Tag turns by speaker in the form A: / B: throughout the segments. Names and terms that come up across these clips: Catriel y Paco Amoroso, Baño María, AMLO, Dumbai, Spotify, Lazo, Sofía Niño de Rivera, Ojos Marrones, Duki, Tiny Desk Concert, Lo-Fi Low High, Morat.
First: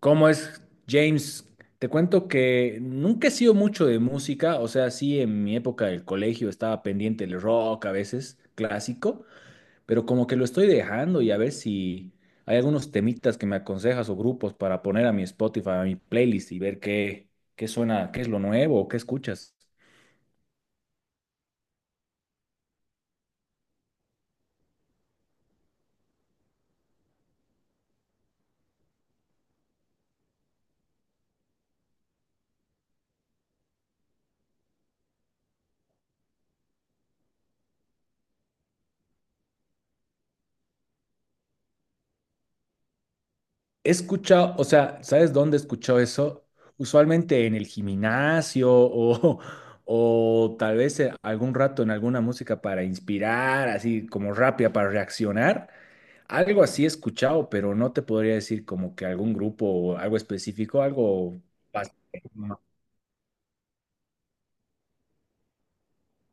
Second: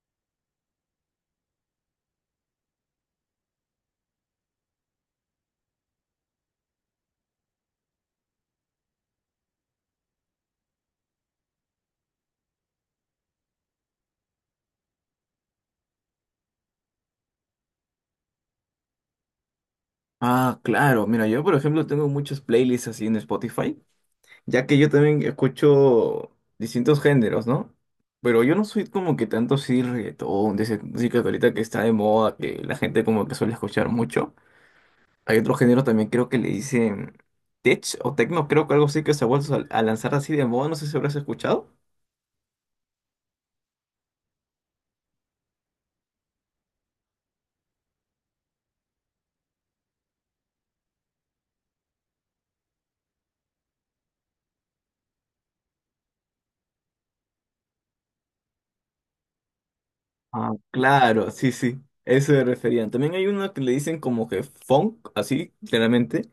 A: ¿Cómo es, James? Te cuento que nunca he sido mucho de música, o sea, sí, en mi época del colegio estaba pendiente del rock a veces, clásico, pero como que lo estoy dejando y a ver si hay algunos temitas que me aconsejas o grupos para poner a mi Spotify, a mi playlist y ver qué, qué suena, qué es lo nuevo, qué escuchas.
B: Ah, claro. Mira, yo por ejemplo tengo muchas playlists así en Spotify, ya que yo también escucho distintos géneros, ¿no? Pero yo no soy como que tanto así reggaetón, de esa música que ahorita que está de moda, que la gente como que suele escuchar mucho. Hay otro género también creo que le dicen tech o techno, creo que algo así que se ha vuelto a lanzar así de moda, no sé si habrás escuchado.
A: He escuchado, o sea, ¿sabes dónde he escuchado eso? Usualmente en el gimnasio o, o tal vez algún rato en alguna música para inspirar, así como rápida para reaccionar. Algo así he escuchado, pero no te podría decir como que algún grupo o algo
B: Ah,
A: específico,
B: claro,
A: algo
B: sí, sí,
A: bastante-
B: eso me referían. También hay una que le dicen como que funk, así, claramente.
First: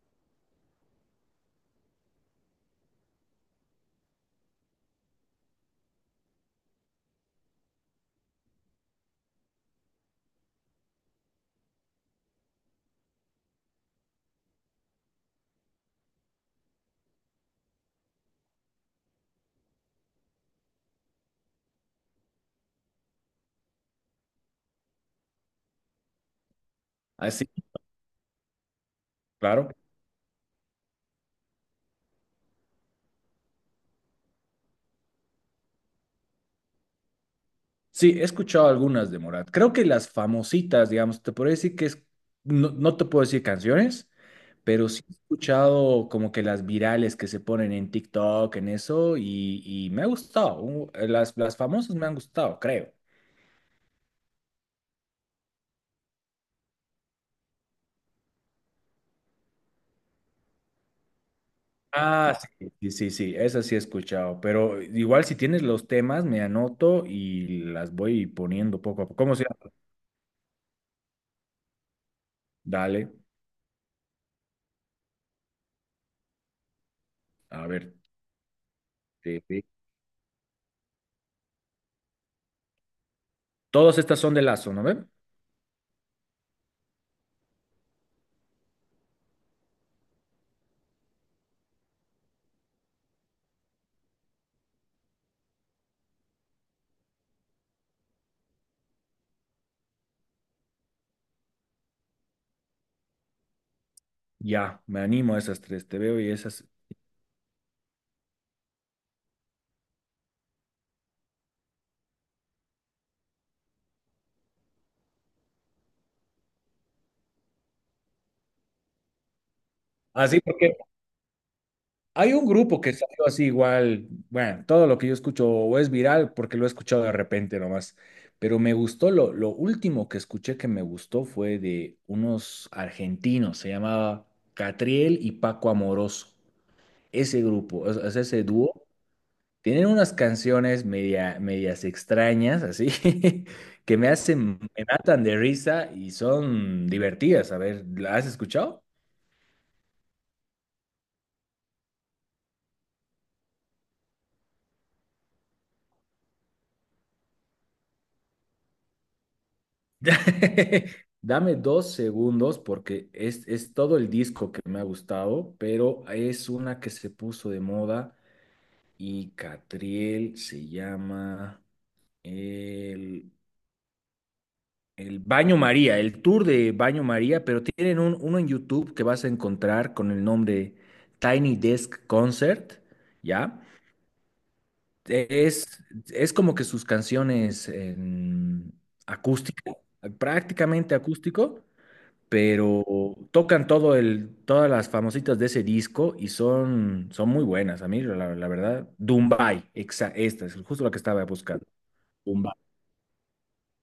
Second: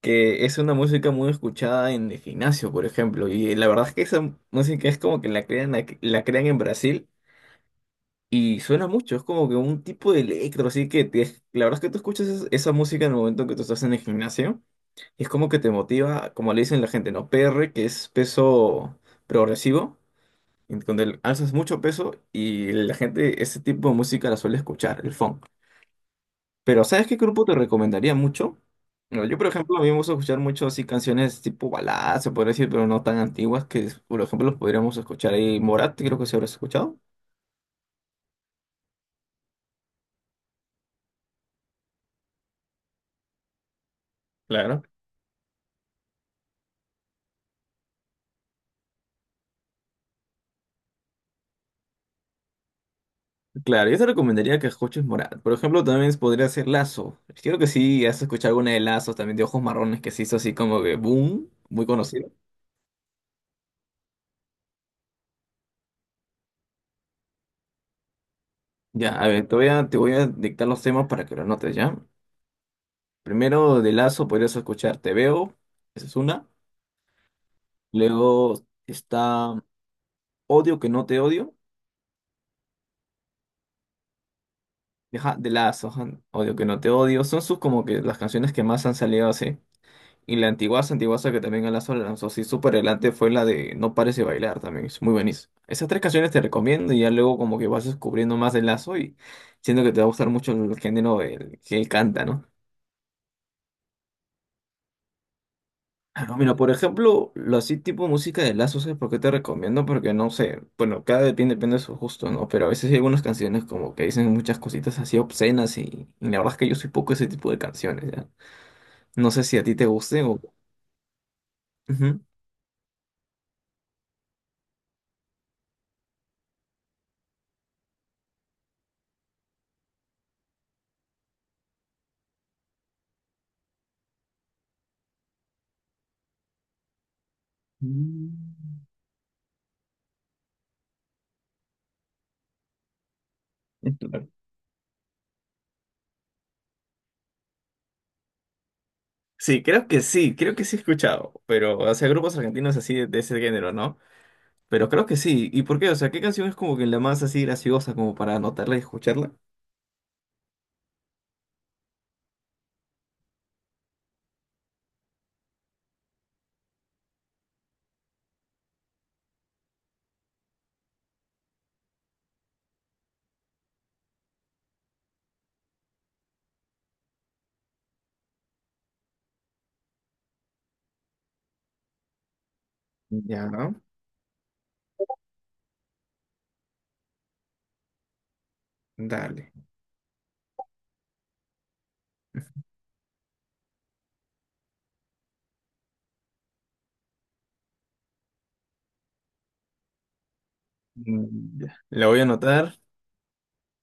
B: Que es una música muy escuchada en el gimnasio, por ejemplo, y la verdad es que esa música es como que la crean, la crean en Brasil y suena mucho, es como que un tipo de electro, así que la verdad es que tú escuchas esa música en el momento que tú estás en el gimnasio y es como que te motiva, como le dicen la gente, ¿no? PR, que es peso progresivo, en donde alzas mucho peso y la gente ese tipo de música la suele escuchar, el funk. Pero ¿sabes qué grupo
A: así,
B: te recomendaría mucho? Bueno, yo, por
A: claro.
B: ejemplo, a mí me gusta escuchar mucho así canciones tipo baladas, se podría decir, pero no tan antiguas, que por ejemplo los podríamos escuchar ahí. Morat, creo que se habrás escuchado.
A: Sí, he escuchado algunas de Morat. Creo que las famositas, digamos, te puedo decir que es, no, no te puedo decir canciones,
B: Claro.
A: pero sí he escuchado como que las virales que se ponen en TikTok, en eso, y me ha gustado. Las, famosas me han gustado, creo.
B: Claro, yo te recomendaría que escuches Morat. Por ejemplo, también podría ser Lazo. Creo que sí, has escuchado alguna de Lazos, también de Ojos Marrones, que se hizo así como que boom, muy conocido.
A: Ah, sí, sí, sí, sí, esas sí he escuchado, pero igual si tienes los temas, me anoto y las voy poniendo poco a poco.
B: Ya, a
A: ¿Cómo se
B: ver,
A: llama?
B: te voy a dictar los temas para que lo anotes, ¿ya?
A: Dale,
B: Primero de Lazo podrías escuchar Te Veo, esa es una.
A: a ver.
B: Luego
A: te-
B: está
A: te-
B: Odio que no te odio,
A: Todas estas son de Lazo, ¿no ven?
B: ajá, de Lazo, ajá, Odio que no te odio, son sus como que las canciones que más han salido así. Y la antiguaza, antiguaza que también a Lazo la lanzó así súper adelante fue la de No pares de bailar también, es muy buenísimo. Esas tres canciones te recomiendo y ya luego como que vas descubriendo más de Lazo y siento que te va a gustar mucho el género del que él canta, ¿no?
A: Ya, me animo a esas tres, te veo y
B: Claro, mira,
A: esas.
B: por ejemplo, lo así tipo música de Lazo, ¿sabes por qué te recomiendo? Porque no sé, bueno, cada depende, depende de su gusto, ¿no? Pero a veces hay algunas canciones como que dicen muchas cositas así obscenas y la verdad es que yo soy poco ese tipo de canciones, ¿ya? No sé si a ti te gusten o...
A: Así, porque
B: Ujú.
A: hay un grupo que salió así igual, bueno, todo lo que yo escucho o es viral porque lo he escuchado de repente nomás, pero me gustó, lo último que escuché que me gustó fue de unos argentinos, se llamaba Catriel y Paco Amoroso, ese grupo, o sea, ese dúo,
B: Mm.
A: tienen unas canciones medias extrañas, así, que me
B: Claro.
A: hacen, me matan de risa y son divertidas, a ver, ¿la has escuchado?
B: Sí, creo que sí, creo que sí he escuchado, pero, o sea, grupos argentinos así de ese género, ¿no? Pero creo que sí. ¿Y por qué? O sea, ¿qué canción es como que la más así graciosa como para anotarla y escucharla?
A: Dame dos segundos porque es todo el disco que me ha gustado, pero es una que se puso de moda y Catriel se llama el, el Baño María, el tour de Baño María, pero tienen uno en YouTube que vas a encontrar con el nombre Tiny Desk Concert,
B: Ya,
A: ¿ya?
B: ¿no?
A: Es, es como que sus canciones en
B: Dale.
A: acústica, prácticamente acústico, pero tocan todas las famositas de ese disco y son, son muy buenas. A mí, la verdad, Dumbai, esta es justo la que estaba
B: Mm,
A: buscando.
B: ya. La voy a
A: Dumbai,
B: anotar.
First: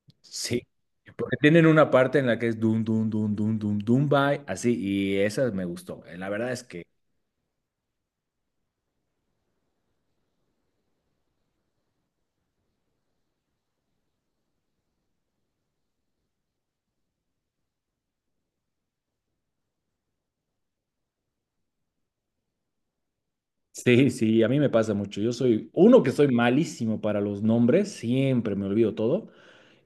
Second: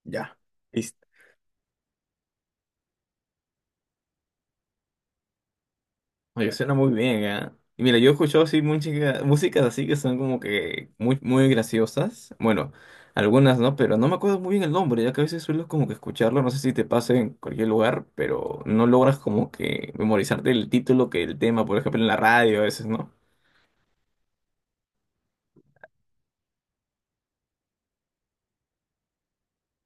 B: Ya.
A: sí.
B: Listo.
A: Porque tienen una parte en la que es Dum, Dum, Dum, Dum, Dum, Dumbai, así, y esa me gustó. La
B: Oye,
A: verdad es
B: suena
A: que.
B: muy bien, ¿ah? Y mira, yo he escuchado así música, músicas así que son como que muy graciosas. Bueno, algunas no, pero no me acuerdo muy bien el nombre, ya que a veces suelo como que escucharlo, no sé si te pasa en cualquier lugar, pero no logras como que memorizarte el título que el tema, por ejemplo, en la radio a veces, ¿no?
A: Sí, sí, a mí me pasa mucho. Yo soy, uno que soy malísimo para los nombres, siempre me olvido todo.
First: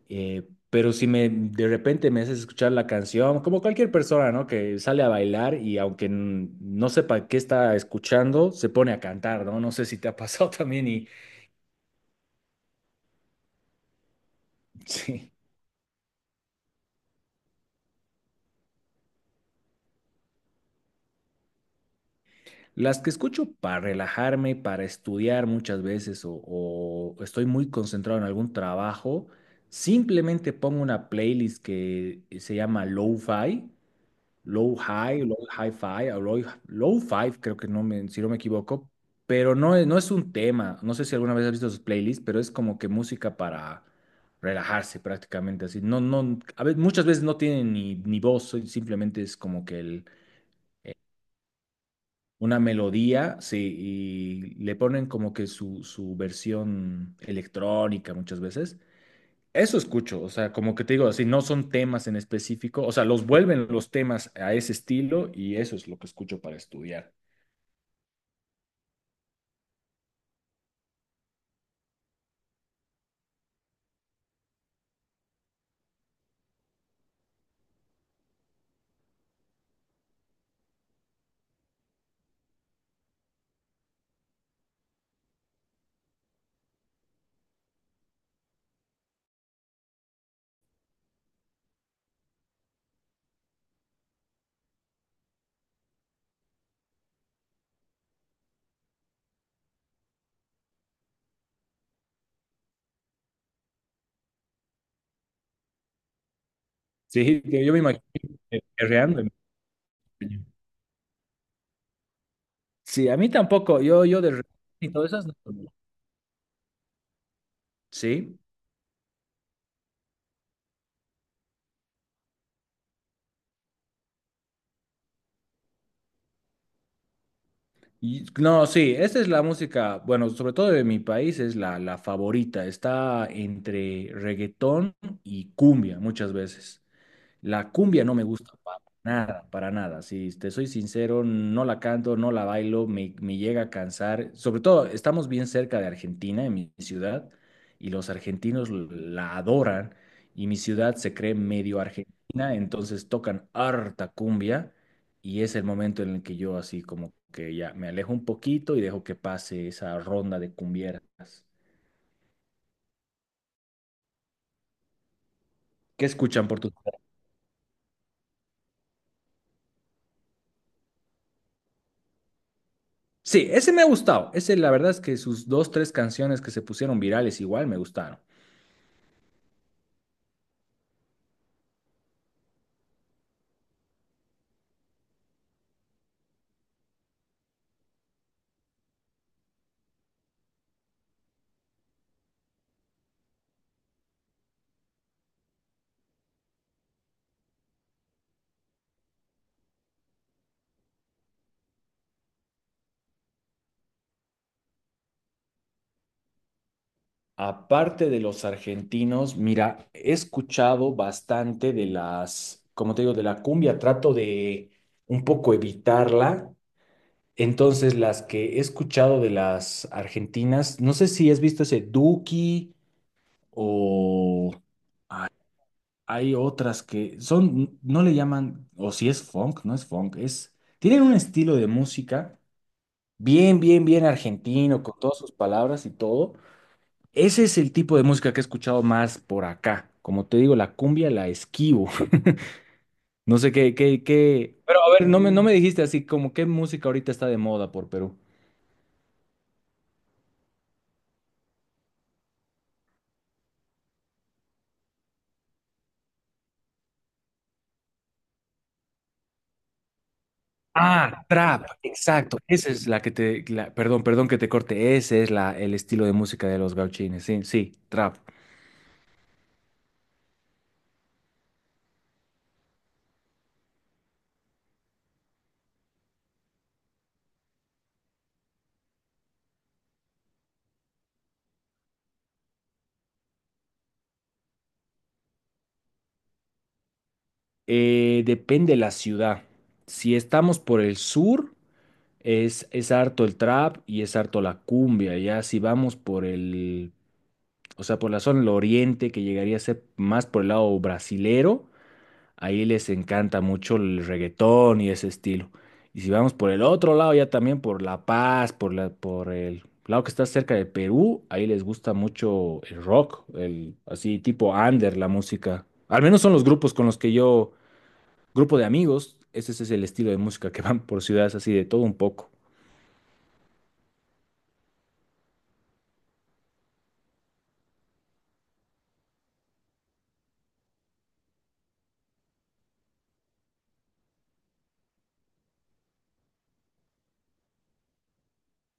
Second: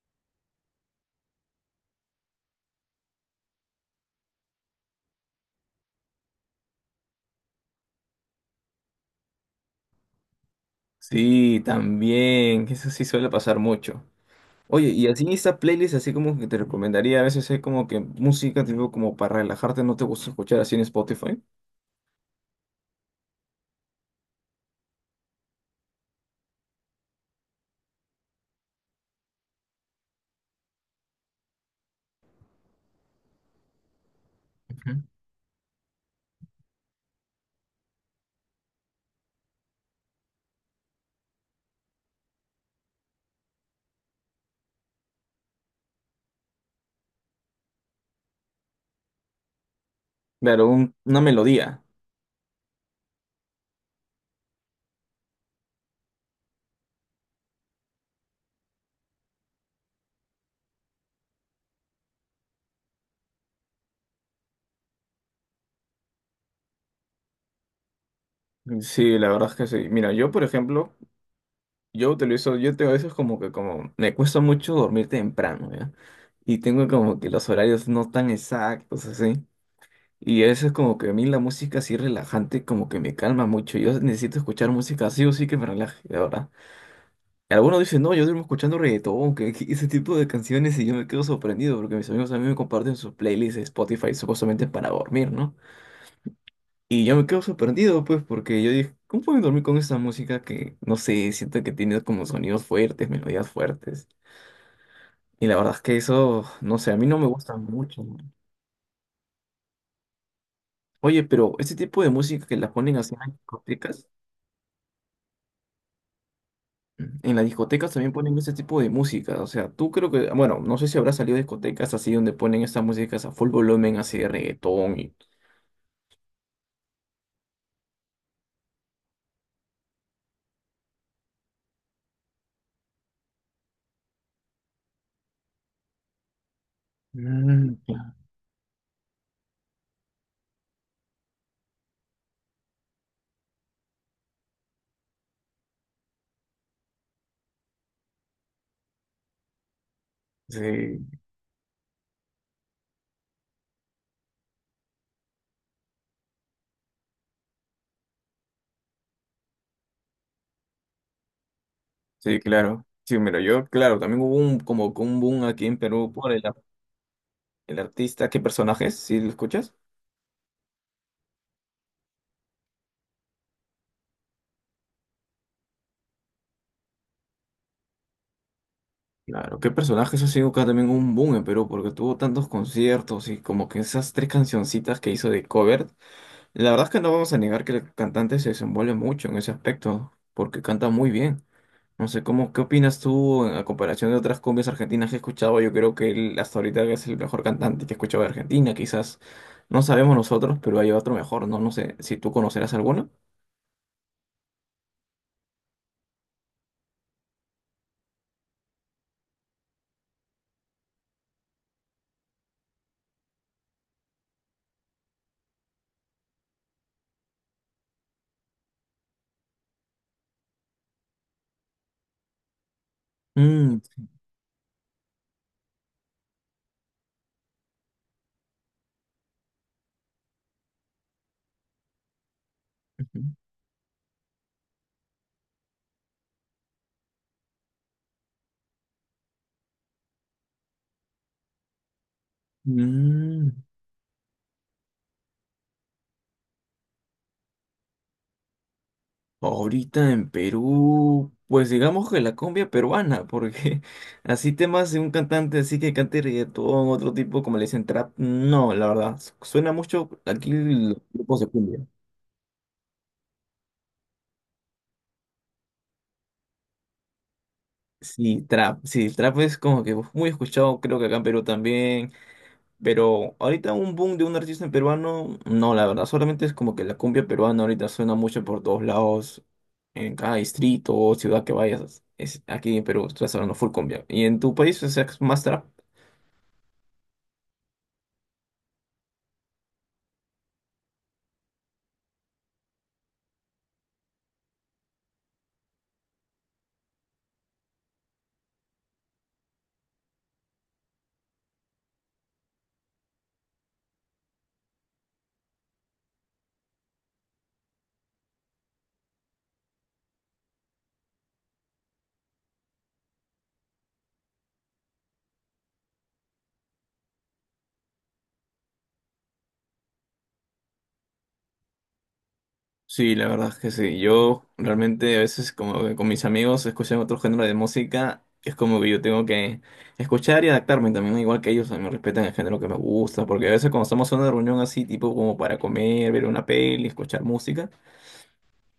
A: Pero si me de repente me haces escuchar la canción, como cualquier persona, ¿no? Que sale a bailar y aunque no sepa qué está escuchando, se pone a cantar, ¿no? No sé si te ha pasado también y
B: Sí, también, eso sí suele pasar mucho. Oye, y así
A: sí.
B: esta playlist, así como que te recomendaría, a veces hay como que música, tipo como para relajarte, ¿no te gusta escuchar así en Spotify?
A: Las que escucho para relajarme, para estudiar muchas veces o estoy muy concentrado en algún trabajo, simplemente pongo una playlist que se llama Lo-Fi Low
B: Ujú.
A: High, Low High Five, o Low, Low Five, creo que no me, si no me equivoco, pero no es un tema. No sé si alguna vez has visto sus playlists, pero es como que música para relajarse prácticamente así. No, no, a veces, muchas veces no tienen ni, ni voz, simplemente es como que
B: Claro, una melodía.
A: una melodía, sí, y le ponen como que su versión electrónica muchas veces. Eso escucho, o sea, como que te digo, así no son temas en específico, o sea, los vuelven los temas a ese estilo y eso es lo que escucho para estudiar.
B: Sí, la verdad es que sí. Mira, yo, por ejemplo, yo utilizo, yo tengo a veces como que como, me cuesta mucho dormir temprano, ¿ya? Y tengo como que los horarios no tan exactos, así. Y eso es como que a mí la música así relajante como que me calma mucho. Yo necesito escuchar música así o sí que me relaje, la verdad. Algunos dicen, no, yo duermo escuchando reggaetón, que que ese tipo de canciones y yo me quedo sorprendido porque mis amigos a mí me comparten sus playlists de Spotify supuestamente para dormir, ¿no? Y yo me quedo sorprendido, pues, porque yo dije, ¿cómo puedo dormir con esa música que, no sé, siento que tiene como sonidos fuertes, melodías fuertes? Y la verdad es que eso, no sé, a mí no me
A: Sí,
B: gusta
A: que yo me
B: mucho.
A: imagino
B: ¿No?
A: que perreando en español.
B: Oye, pero este tipo de música que las ponen
A: Sí,
B: así
A: a mí tampoco, yo y todas esas no.
B: en las discotecas también ponen
A: Sí,
B: este tipo de música. O sea, tú creo que, bueno, no sé si habrá salido de discotecas así donde ponen estas músicas a full volumen, así de reggaetón y...
A: y, no, sí, esta es la música, bueno, sobre todo de mi país es la favorita, está entre reggaetón y cumbia muchas veces. La
B: Mm,
A: cumbia
B: claro.
A: no me gusta para nada, para nada. Si te soy sincero, no la canto, no la bailo, me llega a cansar. Sobre todo, estamos bien cerca de Argentina, en mi ciudad, y los argentinos la adoran, y mi ciudad
B: Sí,
A: se cree medio argentina, entonces tocan harta cumbia, y es el momento en el que yo así como que ya me alejo un poquito y dejo que pase esa ronda de cumbieras.
B: sí, claro. Sí, mira, yo, claro, también hubo un, como que un boom aquí en
A: ¿Qué
B: Perú por el
A: escuchan por tu...
B: El artista, ¿qué personajes? ¿Sí lo escuchas?
A: Sí, ese me ha gustado. Ese, la verdad es que sus dos, tres canciones que se pusieron virales igual me gustaron.
B: Claro, qué personaje eso ha sido acá también un boom en Perú, porque tuvo tantos conciertos y como que esas tres cancioncitas que hizo de cover, la verdad es que no vamos a negar que el cantante se desenvuelve mucho en ese aspecto, porque canta muy bien. No sé, cómo, ¿qué opinas tú a comparación de otras cumbias argentinas que he escuchado? Yo creo que él hasta ahorita es el mejor cantante que he escuchado de Argentina, quizás no sabemos nosotros, pero hay otro mejor, ¿no? No sé si tú conocerás alguno.
A: Aparte de los argentinos, mira, he escuchado bastante de las, como te digo, de la cumbia. Trato de un poco evitarla. Entonces, las que he escuchado de las argentinas, no sé si has visto ese Duki
B: Mm, sí,
A: o hay otras que son, no le llaman, o si es funk, no es funk, es, tienen un estilo de música
B: ujú.
A: bien, bien, bien argentino, con todas sus palabras y todo. Ese es el tipo de música que he escuchado más por acá. Como te digo, la cumbia la esquivo. No sé
B: Mm,
A: qué, qué, qué. Pero a ver, no me dijiste así como qué música ahorita está de moda por Perú.
B: ahorita en Perú, pues digamos que la cumbia peruana, porque así temas de un cantante así que cante reggaetón, otro tipo como le dicen trap, no, la verdad, suena mucho aquí los
A: Ah,
B: grupos de
A: trap,
B: cumbia.
A: exacto. Esa es la que te, perdón, perdón que te corte. Ese es el estilo de música de los gauchines. Sí, sí, trap.
B: Sí, trap, sí, el trap es como que muy escuchado, creo que acá en Perú también. Pero ahorita un boom de un artista en peruano, no, la verdad, solamente es como que la cumbia peruana ahorita suena mucho por todos lados, en cada distrito o ciudad que vayas, es aquí en Perú estás hablando full cumbia. ¿Y en tu país o sea, es más trap?
A: Depende la ciudad. Si estamos por el sur. Es harto el trap y es harto la cumbia. Ya si vamos por o sea, por la zona del oriente, que llegaría a ser más por el lado brasilero, ahí les encanta mucho el reggaetón y ese estilo. Y si vamos por el otro lado, ya también por La Paz, por el lado que está cerca de Perú, ahí les gusta mucho el rock, el así tipo under, la música. Al menos son los grupos con los que yo, grupo de amigos, ese es el estilo de música que van por ciudades así de todo un poco.
B: Sí, la verdad es que sí. Yo realmente a veces como que con mis amigos escuchan otro género de música, es como que yo tengo que escuchar y adaptarme también, ¿no? Igual que ellos, a mí me respetan el género que me gusta, porque a veces cuando estamos en una reunión así, tipo como para comer, ver una peli, escuchar música.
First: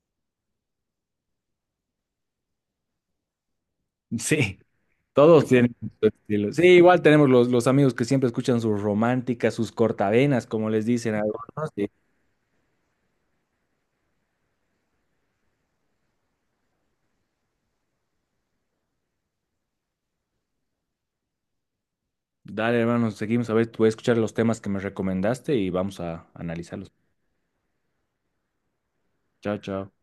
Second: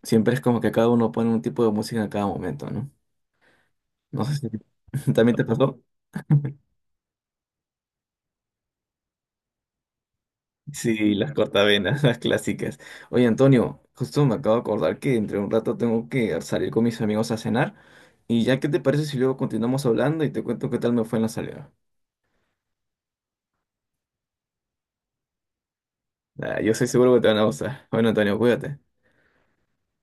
B: Siempre es como que cada uno pone un tipo de música en cada momento, ¿no? No sé
A: Sí.
B: si también te
A: Todos tienen
B: pasó.
A: su estilo. Sí, igual tenemos los amigos que siempre escuchan sus románticas, sus cortavenas, como les
B: Sí,
A: dicen a
B: las
A: algunos. Y,
B: cortavenas, las clásicas. Oye, Antonio, justo me acabo de acordar que entre un rato tengo que salir con mis amigos a cenar. Y ya, ¿qué te parece si luego continuamos hablando y te cuento qué tal me fue en la salida?
A: dale, hermano, seguimos a ver, voy a escuchar los temas que me recomendaste y vamos a
B: Ah, yo estoy
A: analizarlos.
B: seguro que te van a gustar. Bueno, Antonio, cuídate.
A: Chao, chao.